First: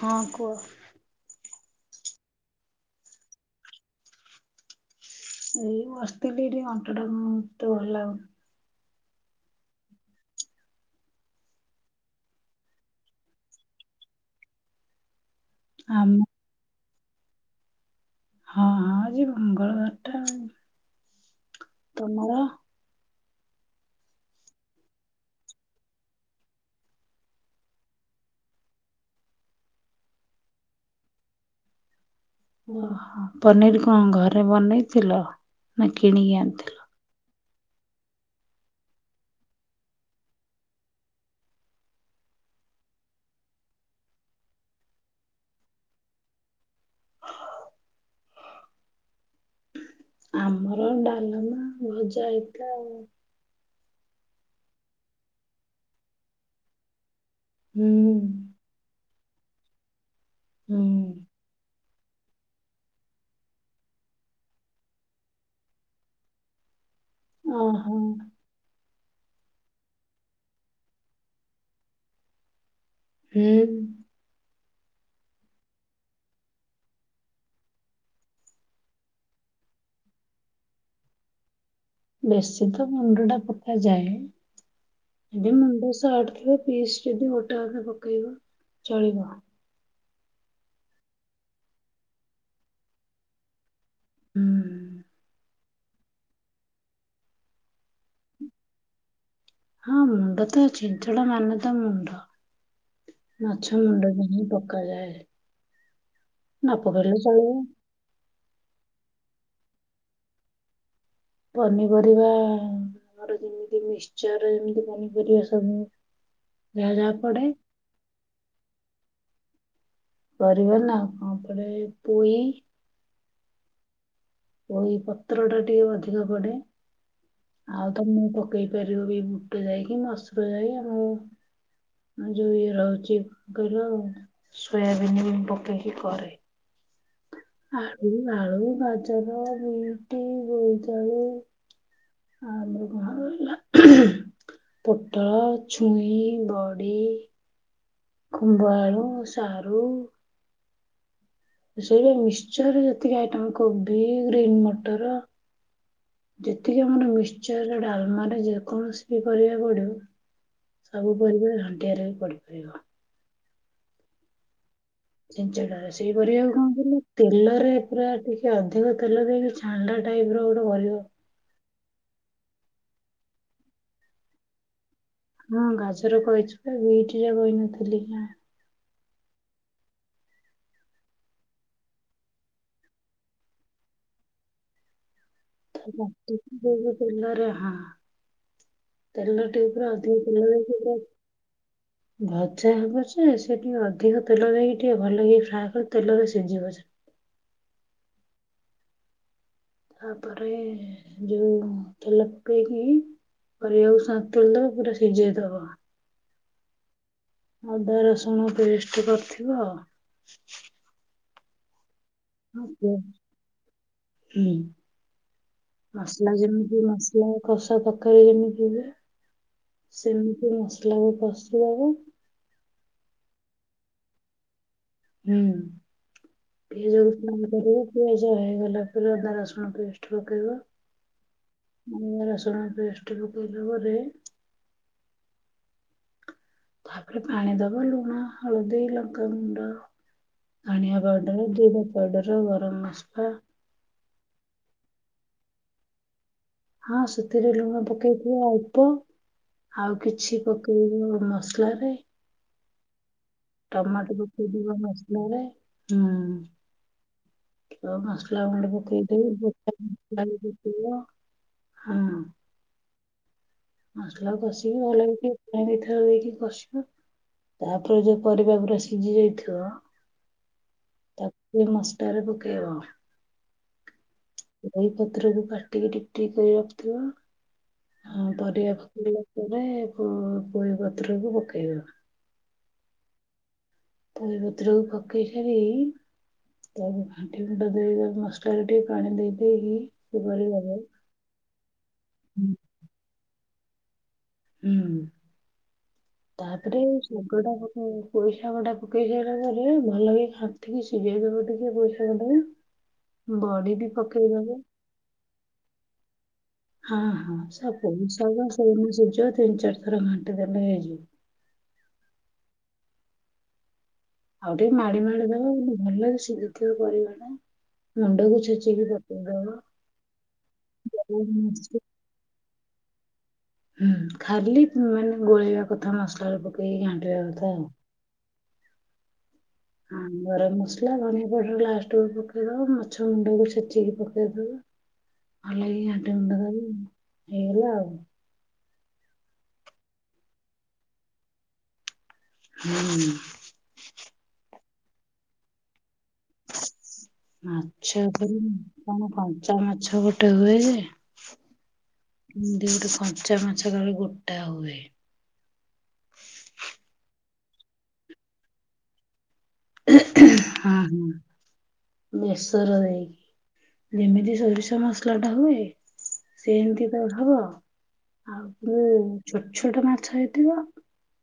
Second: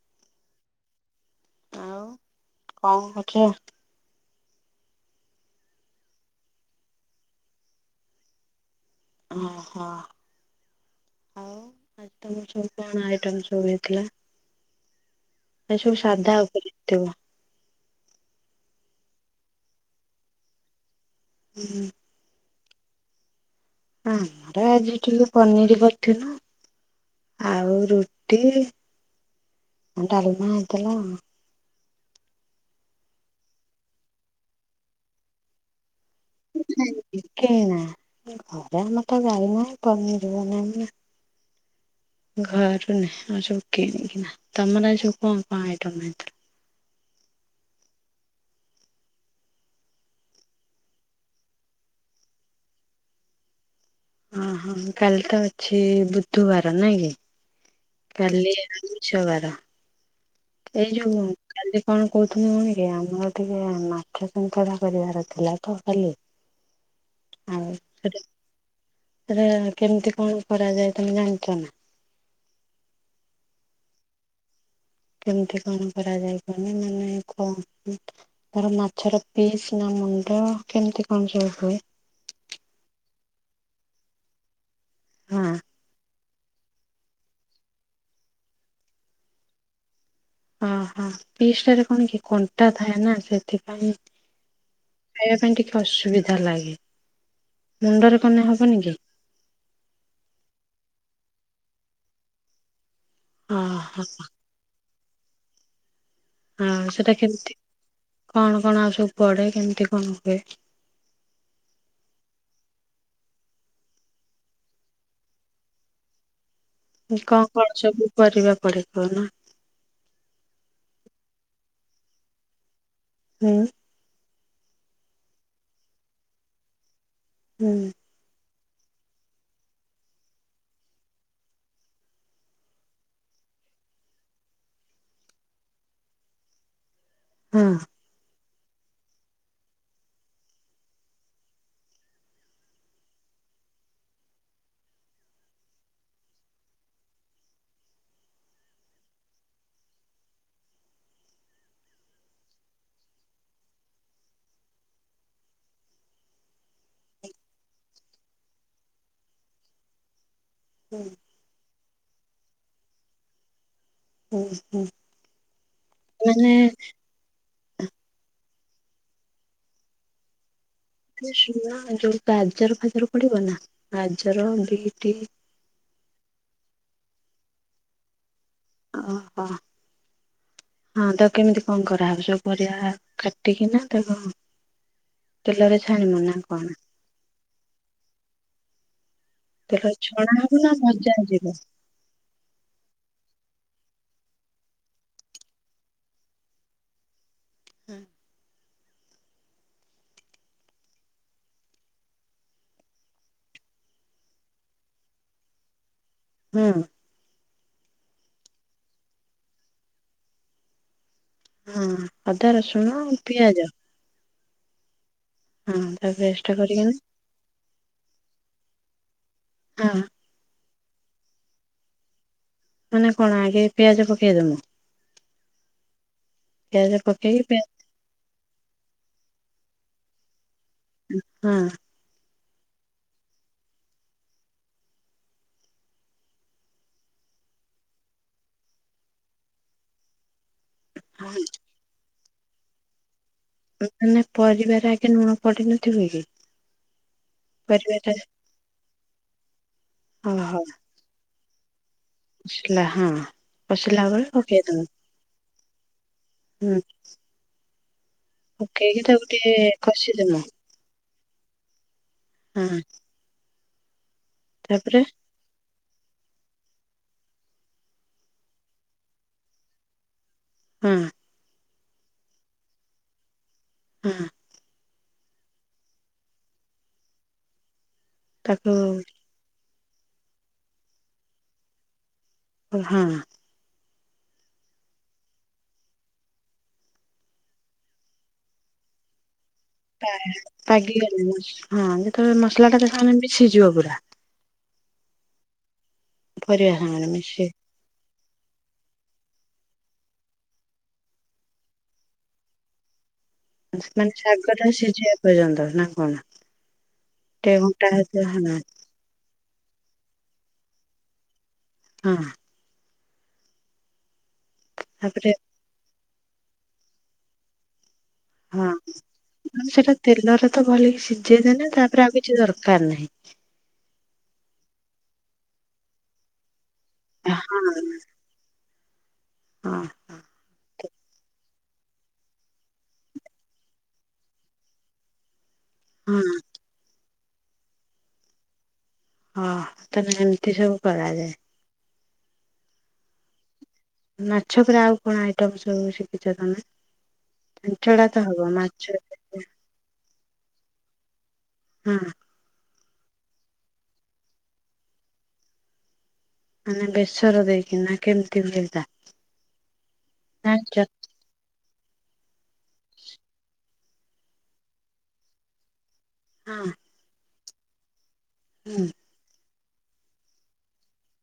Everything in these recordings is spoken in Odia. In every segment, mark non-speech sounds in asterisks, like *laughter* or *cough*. ହଁ, କୁଅ? ଆଉ କଣ କରୁଛ? ଏଇ ବସିଥିଲି ଟିକେ ଅଣ୍ଟାଟା କମ୍ ତ ଭଲ ଲାଗୁନି। ଓହୋ! ଆଉ ଆଜି ତମର ସବୁ କଣ ଆଇଟମ୍ ସବୁ ହେଇଥିଲା। ଏ ସବୁ ଆମ ସାଧା ଉପରେ ହେଇ ଥିବ। ହଁ, ହଁ ଆଜି ମଙ୍ଗଳବାରଟା। ଆଉ଼ ହୁଁ। ତମର। ଆମର ଆଜି ଟିକେ ପନିରି କରିଥିନୁ। ଆଉ ରୁଟି, ଡାଲମା, ହେଇଥିଲା। ଓହୋ! ପନିର କଣ ଘରେ ବନେଇଥିଲ! ନା କିଣିକି ଆଣିଥିଲ?। କିଣା, ଘରେ ଆମର ତ ଗାଈ ନାଇଁ ପନିର ବନେଇମୁଁ ଘରୁ ନାହିଁ, ଆମର ସବୁ କିଣିକିନା। ତମର ଆଜି ସଉ କଣ କଣ ଆଇଟମ୍ ହେଇଥିଲା? ଆମର ଡାଲମା, ଭଜା ହେଇଥିଲା ଆଉ। ଅହଁ କାଲି ତ ଅଛି, ବୁଧବାର ନାଇଁ କି? ହୁଁ କାଲି *inaudible* ଛ ବାର ହୁଁ ଏଇ ଯୋଉଁ କାଲି କଣ କହୁଥୁନୁ କି ଆମର ଟିକେ ମାଛ ଛେନ୍ତରା କରିବାର ଥିଲା ତ କାଲି? ଆଉ ଓହୋ *unintelligible* କେମିତି କଣ କରାଯାଏ ତମେ ଜାଣିଚ ନା? ହୁଁ। କେମିତି କଣ କରାଯାଏ କହିନେ ନା ନାଇଁ କଣ କେମତି? ତାର ମାଛର ପିସ୍ ନା ମୁଣ୍ଡ କେମତି କଣ ସବୁ ହୁଏ? ବେଶୀ ତ ମୁଣ୍ଡ ଟା ପକାଯାଏ। ହଁ ଯଦି ମୁଣ୍ଡ ସଟ୍ ଥିବ ପିସ୍ ଯଦି ଗୋଟେ ଆମେ ପକେଇବା ଚଳିବ। ଓହୋ! ପିସ୍ ଟାରେ କଣ କି କଣ୍ଟା ଥାଏ ନା, ସେଥିପାଇଁ ହୁଁ। ଖାଇବା ପାଇଁ ଟିକେ ଅସୁବିଧା ଲାଗେ, ମୁଣ୍ଡରେ କନେ ହବନି କି? ହଁ, ମୁଣ୍ଡ ତ ଛେଞ୍ଚଡ଼ ମାନେ ତ ମୁଣ୍ଡ। ମାଛ ଓହୋ ମୁଣ୍ଡ ଟାହିଁ ପକାଯାଏ। ହଁ, ନ ସେଟା ପକେଇଲେ କେମତି, ଚଳିବ କଣ କଣ ଆଉ ସବୁ ପଡେ, କେମିତି କଣ ହୁଏ? ପନିପରିବା-ଆ ଆମର ଯେମତି ମିକ୍ସଚର ଯେମିତି ପନିପରିବା ସବୁ ଯାହା ଯାହା ପଡେ କଣ କଣ ସବୁ କରିବା ପଡେ କହୁ ନା? ପରିିବା ନା କଣ କରିବା ଏ ପୁଇ ହୁଁ। ପୋଇ ପତ୍ର ଟା ଟିକେ ଅଧିକ ପଡେ। ଆଉ ତମେଁ ପକେଇ ପାରିବ ବି ବୁଟେ ଯାଇକି *unintelligible* ଯୋଉ ଇଏ ରହୁଛି, କଣ କହିଲ ସୋୟାବିିନ ବି ପକେଇକି କରେ। ଆଳୁ ଆଳୁ ଗାଜର ବିଟି ବୋଇତାଳୁ ଆମ ଭ *unintelligible* ପୋଟଳ ଛୁଇଁ ବଡ଼ି ଖୁମ୍ଭ ଆଳୁ ସାରୁ ସେଇଆ ମିକ୍ସଚରରେ ଯେତିକି ଆଇଟମ କବି ଗ୍ରୀନ୍ ମଟର ଯେତିକି ଆମର ମିକ୍ସଚର ଡାଲମାରେ ଯେକୌଣସି ବି ପରିବା ପଡିବ ହୁଁ ସବୁ ପରିବ ହଣ୍ଡିଆରେ ବି ପଡିପାରିବ ହୁଁ ହୁଁ ଞ୍ଚଟାରେ ସେଇପଉ ମାନେ କଣ କରିଲ *inaudible* ତେଲରେ ପୁରା ଟିକେ ଅଧିକ ତେଲ ଦେଇକି ଛାଣ୍ଲା ଟାଇପ ର ଗୋଟେ କରିବ ଶୁଣ ଯୋଉ ଗାଜର ଫାଜର ପଡିବ ନା ଗାଜର ବିଟି ହଁ ଗାଜର କହିଥିଲି ବା ବିଇଟିଟା କହିନଥିଲି ଓହୋ ହଁ ତ କେମିତି କଣ କରାହେବ ସବୁ ପରିବା କାଟିକିନା ତା କୁ କଣ? ବ କରିଲାରରେ ହଁ *inaudible* ତେଲ ରେ ଟିକେ ପରା ତେଲରେ ଅଧିକ ଛଣା ହବ ତେଲରେ ନା ଟିକେ ପରା ଭଜା ଯିବ? ଭଜା ହେବ ଯେ ସେ ଟିକେ ଅଧିକ ତେଲ ଦେଇକି ଟିକେ ଭଲ ହେ ଫ୍ରାଏ କରି ତେଲରେ ସିଝିବ ସେ ହୁଁ ତାପରେ ଯୋଉ ତେଲ ପକେଇକି କରିବାକୁ ସ ତୋଳି ଦବା ପୁରା ସିଝେଇ ଦବା ହୁଁ ଅଦା ରସୁଣ ପେଷ୍ଟ କରିଥିବ ହଁ ଅଦା ଆଉ ରସୁଣ ଆ ପିଆଜ ହୁଁ ହଁ ତା ମସଲା ପେଷ୍ଟ ଯେମିତିତି କରିକିନି ମସଲା ମସଲା କଷା ତରକାରୀ ଯେମିତି ହୁଏ ହଁ ସେମିତି ମସଲା କ କଷି ଦବ ମାନେ କଣ ଆଗେ ପିଆଜ ପକେଇଦବୁ ହୁଁ ପିଆଜ ଏ ଯୋଉ ପକେଇକି ସ୍ନାନ ପିଆ କରିବ ଏଜ ହେଇଗଲା ପରେ ଅଦା ରସୁଣ ପେଷ୍ଟ ପକେଇବା ହଁ। ଅଦା ରସୁଣ ପେଷ୍ଟ ପକେଇ ସାରିଲା ପରେ। ତାପରେ ପାଣି ଦବ ଲୁଣ ହଳଦୀ ଲଙ୍କାଗୁଣ୍ଡ। ଧଣିଆ ପାଉଡର ହଁ ଜିର ପାଉଡର ଗରମ ମସଲା। ମାନେ ପରିବା ରେ ଆଗେ ଲୁଣ ପଡି ନଥିବ କି। ହଁ ସେଥିରେ ଲୁଣ ପରିବାଟା ପକେଇଥିବ ଅଳ୍ପ। ଆଉ କିଛି ପକେଇବ ମସଲାରେ। କସିଲା ହଁ କସିଲା ବେଳେ ପକେଇ ଦେବୁ। ନରେ ହୁଁ। ହୁଁ। ମସଲା ଗୁଣ୍ଡ ପକେଇକି ପକାଇ ତାକୁ ଦେବୁ ଟିକେ ଗୋଟା ମସଲା କଷିଦବ ଯଦି ଥିବ‌ ହଁ। ହୁଁ। ମସଲା କୁ କସିବୁ ଭଲ କି। ପାଣି ଢାଳି ଦେଇକି କସିବୁ ତାପରେ ଯୋଉ ପରିବା ଗୁଡ଼ା ସିଝି ଯାଇଥିବ। ହଁ। ତାକୁ ମସଲା ରେ ପକେଇବ। ହୁଁ। ଦହି ପତ୍ରକୁ କାଟିକି ଟିକଟିକ କରି ତାକୁ ରଖିଥିବ ଆଉ ପରିବାକୁ। ଏବେ ପୋ ପୋଇ ପତ୍ରକୁ ପକେଇଦବ। *unintelligible* ପୋଇ ପତ୍ର‌କୁ ପକେଇ ସାରିକି ତାକୁ ଘାଣ୍ଟି ଘୁଣ୍ଟା ଦେଇ ମସଲାରେ ଟିକେ ପାଣି ଦେଇ ଦେଇକି ସେ ପରିବାରେ ପାଗି ଗନେ ହଁ ଯେତେବେଳେ ହୁଁ ମସଲାଟା ମିଶିଯିବ ପୁରା। ହୁଁ ପରିବା ତାପରେ ଏଇ ସାଙ୍ଗରେ ମିଶି ଶାଗଟା ପକେଇ ପୋଇ ଶାଗଟା ପକେଇ ସାରିଲା ପରେ ଭଲକି ଘାଣ୍ଟିକି ସିଝେଇଦବ ଟିକେ ପୋଇ ସାଗଟାକୁ। ମାନେ ଶାଗଟା ସିଝିବା ପର୍ଯ୍ୟନ୍ତ ନା କଣ? ହଁ ହଁ ଟିକେ ସବୁ ଘଣ୍ଟା ହେଇଥିବ ହଁ ପୋଇଶାଗ ସେଇନା ସିଝିବ ତିନି ଚାରି ଥର ଘାଣ୍ଟି ଦେଲେ ହେଇଯିବ। *unintelligible* ଆଉ ଟିକେ ମାଡି ମାଡି ତାପରେ ଦବ ଭଲସେ ସିଝିଥିବ ପରିବାଟା *unintelligible* ହଁ ତ ସେଟା ତେଲରେତ ଭଲକି ସିଝେଇ ଦେଲେ ପକେଇଦବ। ତାପରେ ଆଉ କିଛି ଦରକାର ନାହିଁ। ହୁଁ ଖାଲି ମାନେ ଗୋଳେଇବା କଥା ମସଲାରେ ପକେଇକି ଘାଣ୍ଟିବା କଥା ଆଉ *unintelligible* ହଁ ଆ ଗରମ ମସଲା ଧନିଆ ପାଉଡରେ ଲାଷ୍ଟକୁ ପକେଇ ଦବ ମାଛ ମୁଣ୍ଡକୁ ଛେଚିକି ପକେଇଦବ। ଭଲକି ଘାଣ୍ଟି ହଁ ଘୁଣ୍ଟି ଦେବ ହେଇଗଲା ଆଉ ହଁ ତାହେଲେ ଏମିତି ସବୁ କରାଯାଏ। ହୁଁ ଉୁଁ ମାଛ ଉପରେ ଆଉ କଣ ଆଇଟମ ସବୁ ଶିଖିଛ ତମେ ମାଛ ଛେଞ୍ଚଡାତ ଉପରେ ହବ ମାଛ କଣ କଞ୍ଚା ମାଛ ଗୋଟେ ହୁଏଯେ। ହୁଁ ଉୁଁ ଏମତି ଗୋଟେ କଞ୍ଚା ମାଛ କାଳେ ଗୋଟା ହୁଏ। ମାନେ ବେସର ଦେଇକିନା କେମିତି ହୁଏ ହେତା। *unintelligible* ହଁ ହୁଁ। ବେସର ଦେଇକି ଯେମିତି ସୋରିଷ ମସଲାଟା ହୁଏ ହଁ ସେମିତି। ହବ ଆଉମାନେ ହୁଁ ଛୋଟ ଛୋଟ ମାଛ ହେଇଥିବ।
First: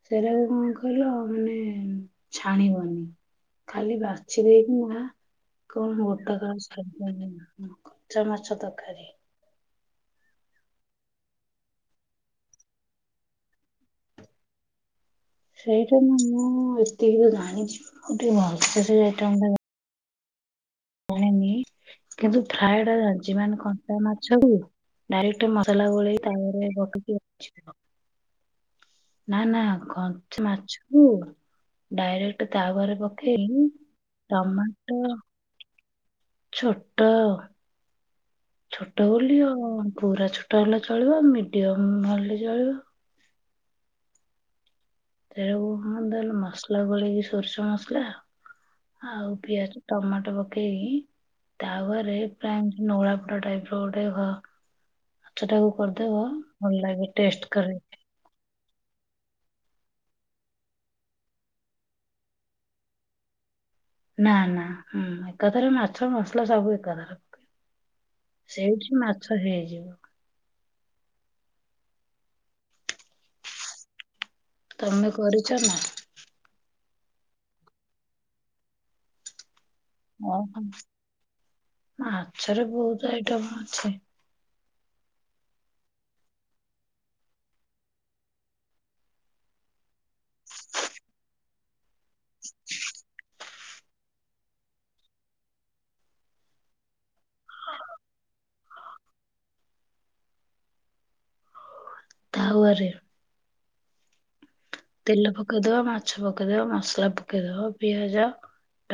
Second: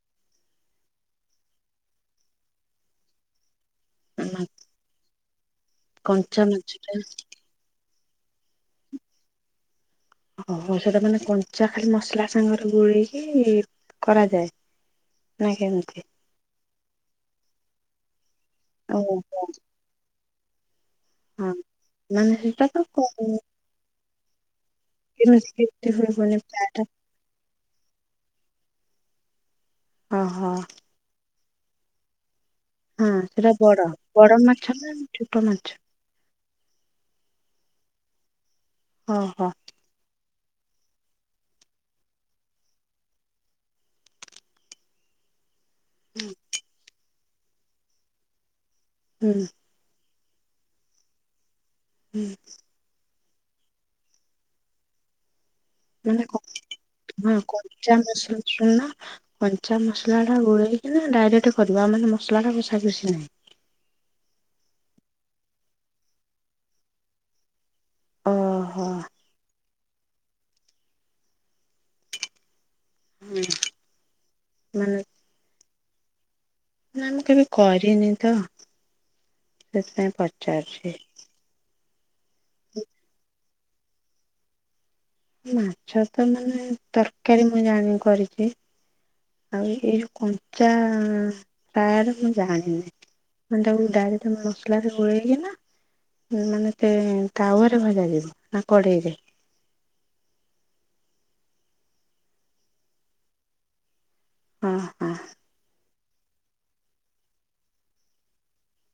ସେରାକୁ କଣ କହିଲ ମାନେ ଛାଣିବନି। ଖାଲି ବାଛି ଦେଇକିନା କଣ ଗୋଟା କଞ୍ଚା କାଳେ ମାଛଟା ସେମିତିଆ ହୁଏନି। କଞ୍ଚା ମାଛ ତରକାରୀ। ଓ ହୋ ସେଟା ମାନେ କଞ୍ଚା ଖାଲି ମସଲା ସାଙ୍ଗରେ ଗୋଳେଇକି କରାଯାଏ। ନା କେମିତି? ସେଇଟା ମୁଁ ଏତିକିତ ଜାଣିଛି ମୁଁ ଟିକେ ଭଲସେ ଓହୋ ଆଇଟମଟା ଯାଣିନି। ଜାଣିନି ହଁ ମାନେ କିନ୍ତୁ ସେଇଟା ତ ଫ୍ରାଏଟା ଜାଣିଛି କେମିତି ମାନେ କଞ୍ଚା ମାଛକୁ ଡାଇରେକ୍ଟ ମସଲା କେମିତି ହୁଏ ମାନେ ପ୍ରାୟଟା ଗୋଳେଇକି ତା *unintelligible* ନା ନା କଞ୍ଚା ଓହୋ ମାଛକୁ ଡାଇରେକ୍ଟ ତାୱାରେ ହଁ ସେଟା ପକେଇଲୁ ବଡ ବଡ ମାଛ ନା ଟମାଟ ଛୋଟ ମାଛ ଛୋଟ। ଛୋଟ ବୋଲି ଓହୋ ପୁରା ଛୋଟ ହେଲେ ଚଳିବ ମିଡିଅମ ହେଲେ ଚଳିବ। ସେଇଆକୁ ହଁ ଦେଲୁ ମସଲା ଗୋଳେଇକି ସୋରିଷ ମସଲା। ଆଉ ହୁଁ ପିଆଜ ଟମାଟ ପକେଇକି ତାୱାରେ ହୁଁ ପାୟ ନୋଳା ପୋଡା ଟାଇପର ଗୋଟେ ହ *unintelligible* ମାନେ କରିଦେବ କ ଭଲ ଲାଗେ ହଁ ଟେଷ୍ଟ *unintelligible* କରିକି ଶୁଣୁନ କଞ୍ଚା ମସଲାଟା ଗୋଳେଇକିନା ଡାଇରେକ୍ଟ କରିବ ଆଉ ମାନେ ମସଲାଟା କୋଷା କଷି ନାହିଁ। ନାଁ ନାଁ ହୁଁ ଏକାଥରେ ମାଛ ମସଲା ସବୁ ଏକାଥରେ। ଓହୋ ସେଇଠି ମାଛ ହେଇଯିବ ହୁଁ ମାନେ ତମେ କରୁଛ ନା ନା ମୁଁ କେବେ କରିନି ତ ସେଥିପାଇଁ ଓହୋ ପଚାରୁଛି। ମାଛରେ ବହୁତ ଆଇଟମ୍ ଅଛି ମାଛ ତ ମାନେ ତରକାରି ମୁଁ ଜାଣି କରିଦିଏ ଆଉ ଏଇ ଯୋଉ କଞ୍ଚା ତାର ମୁଁ ଜାଣିନି ମାନେ ତାକୁ ଡାଇରେକ୍ଟ ମସଲାରେ ଗୋଳେଇକିନା ମାନେ ତେ ତାୱାରେ ଭଜାଯିବ ନା କଡ଼େଇରେ ତାୱାରେ ହଁ ହଁ ତେଲ ପକେଇଦବା ମାଛ ପକେଇଦବ ମସଲା ପକେଇଦବ ପିଆଜ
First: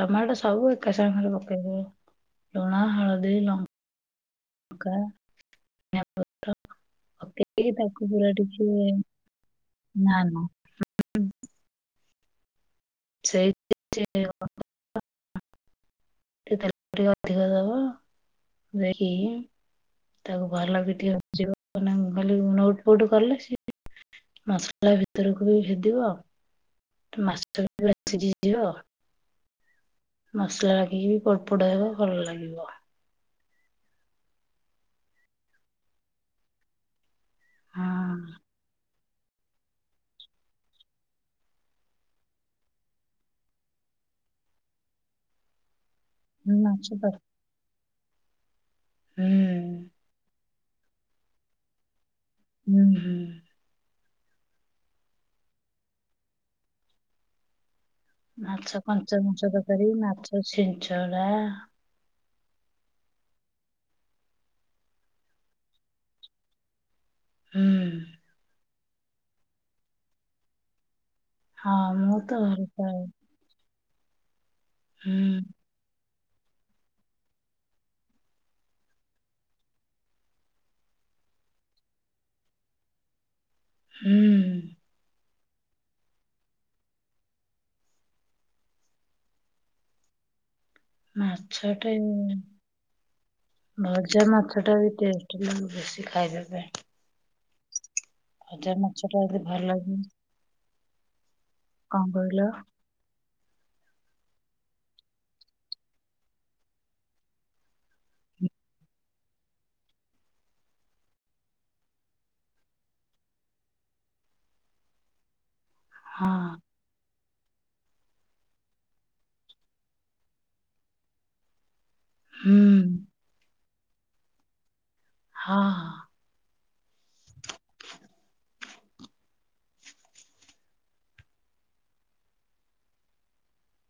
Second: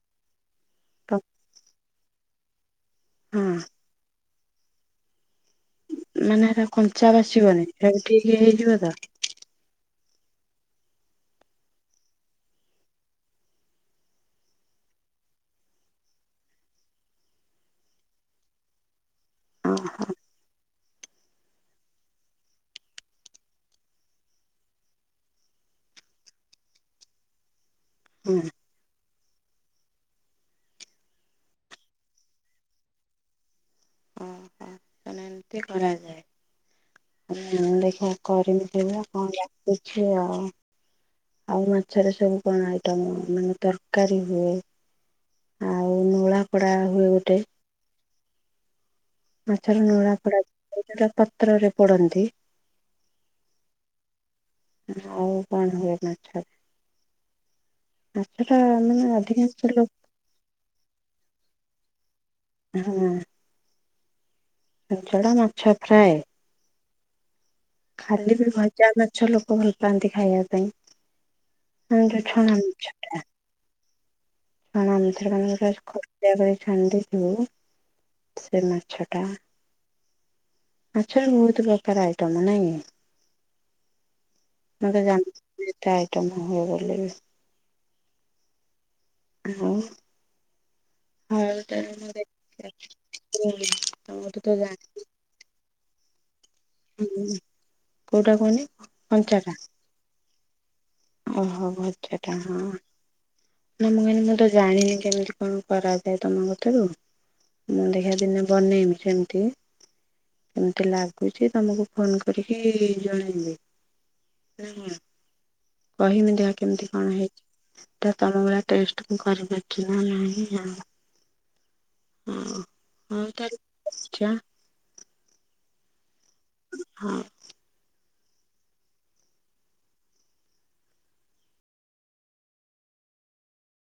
ଟମାଟୋ ସବୁ ଏକା ତ ସାଙ୍ଗରେ ପକେଇଦବ ଲୁଣ ହଳଦୀ ହଁ ଲ ଙ୍କା ମାନେ ଏଟା କଞ୍ଚା ବାସିବନି ପକେଇକି ସବୁ ତାକୁ ପୁରା ଠିକ୍ ଟିକେ ହେଇଯିବ ତ ନା ନୁ ସେଇଥିରେ ହବ ଟିକେ ତେଲ ଅଧିକ ଦବ ଦେଇକି ଓହୋ ତାକୁ ଭଲକି ଟିକେ ଭାଜିବ ମାନେ ମୁଁ କହିଲି ଖାଲି ନୋଉଟ ପୋଉଟ କଲେ ସିଏ ମସଲା ଭିତରକୁ ବି ଭେଦିବ ସିଝି ହୁଁ। ଯିବ ମସଲା ଲାଗିକି ବି ପୋଡ଼ ପୋଡ଼ ହବ ଭଲ ଲାଗିବ ଓହୋ ମାନେ ଏମତି କରାଯାଏ ହଁ ଦେଖିବା ହଁ କରିବି କେବେ କଣ ଲାଗୁଛି ଆଉ ଆଉ ମାଛରେ ସବୁ କଣ ଆଇଟମ୍ ମାନେ ତରକାରି ହୁଏ ଆଉ ନୋଳା ପୋଡ଼ା ମାଛ ହୁଏ ତରକାରୀ ଗୋଟେ ହୁଁ ମାଛର ନୋଳା ପଡ଼ା ପତ୍ରରେ ପୋଡନ୍ତି ହୁଁ ହୁଁ ଆଉ କଣ ହୁଏ ମାଛରେ ମାଛଟା ମାନେ ଅଧିକାଂଶ ଲୋ ଛେଞ୍ଚଡା ହୁଁ ଛେଞ୍ଚଡା ମାଛ ଫ୍ରାଏ ହୁଁ ଖାଲି ବି ଭଜା ମାଛ ଲୋକ ଭଲ ପାଆନ୍ତି ଖାଇବା ପାଇଁ ହଁ ମୁଁ ଯେଉଁ ତ ଛଣା ଭଲ ମାଛ ପାଏ ଟା ଛଣା ମାଛଟା ହୁଁ କଡକଡିଆ କରିକି ଛାଣିଦେଇଥିବୁ ସେ ମାଛ ଟା ମାଛରେ ବହୁତ ପ୍ରକାର ଆଇଟମ ନାଇଁକି ହୁଁ ମୁ ତ ଜାଣିଥିଲି ଏତେ ଆଇଟମ୍ ହୁଏ ବୋଲି ଆଉ ହଉ ମାଛଟେ ତାହେଲେ ମୁଁ ଦେଖିବି ଭଜା ତମଠୁ ତ ମାଛ ଟା ବି ଟେଷ୍ଟେ ବେଶୀ ଖାଇବାପାଇଁ ହୁ କୋଉଟା କହନି କଞ୍ଚାଟା ଆଜି ଓହୋ ଭଜା ଟା କହିଲ ହଁ ନା ମୁଁ କହିଲି ମୁଁ ତ ଜାଣିନି କେମିତି କଣ କରାଯାଏ ତମ କଠାରୁ? ମୁଁ ଦେଖାଦିନେ ବନେଇବି ସେମତି। କେମିତି ଲାଗୁଚି ତମକୁ ଫୋନ କରିକି ଜଣେଇବି। ନା କଣ। ହଁ କହିବି ଯ କେମିତି କଣ ହେଇଚି। ସେଟା ତମ ଭଳି ଟେଷ୍ଟ ମୁ କରିବାର କି ନାଇଁ ଜାଣିନି। ହଁ ହୁଁ ହଉ ତାଲେ *inaudible* ଛା ହଁ ହଁ। ହଁ। *inaudible*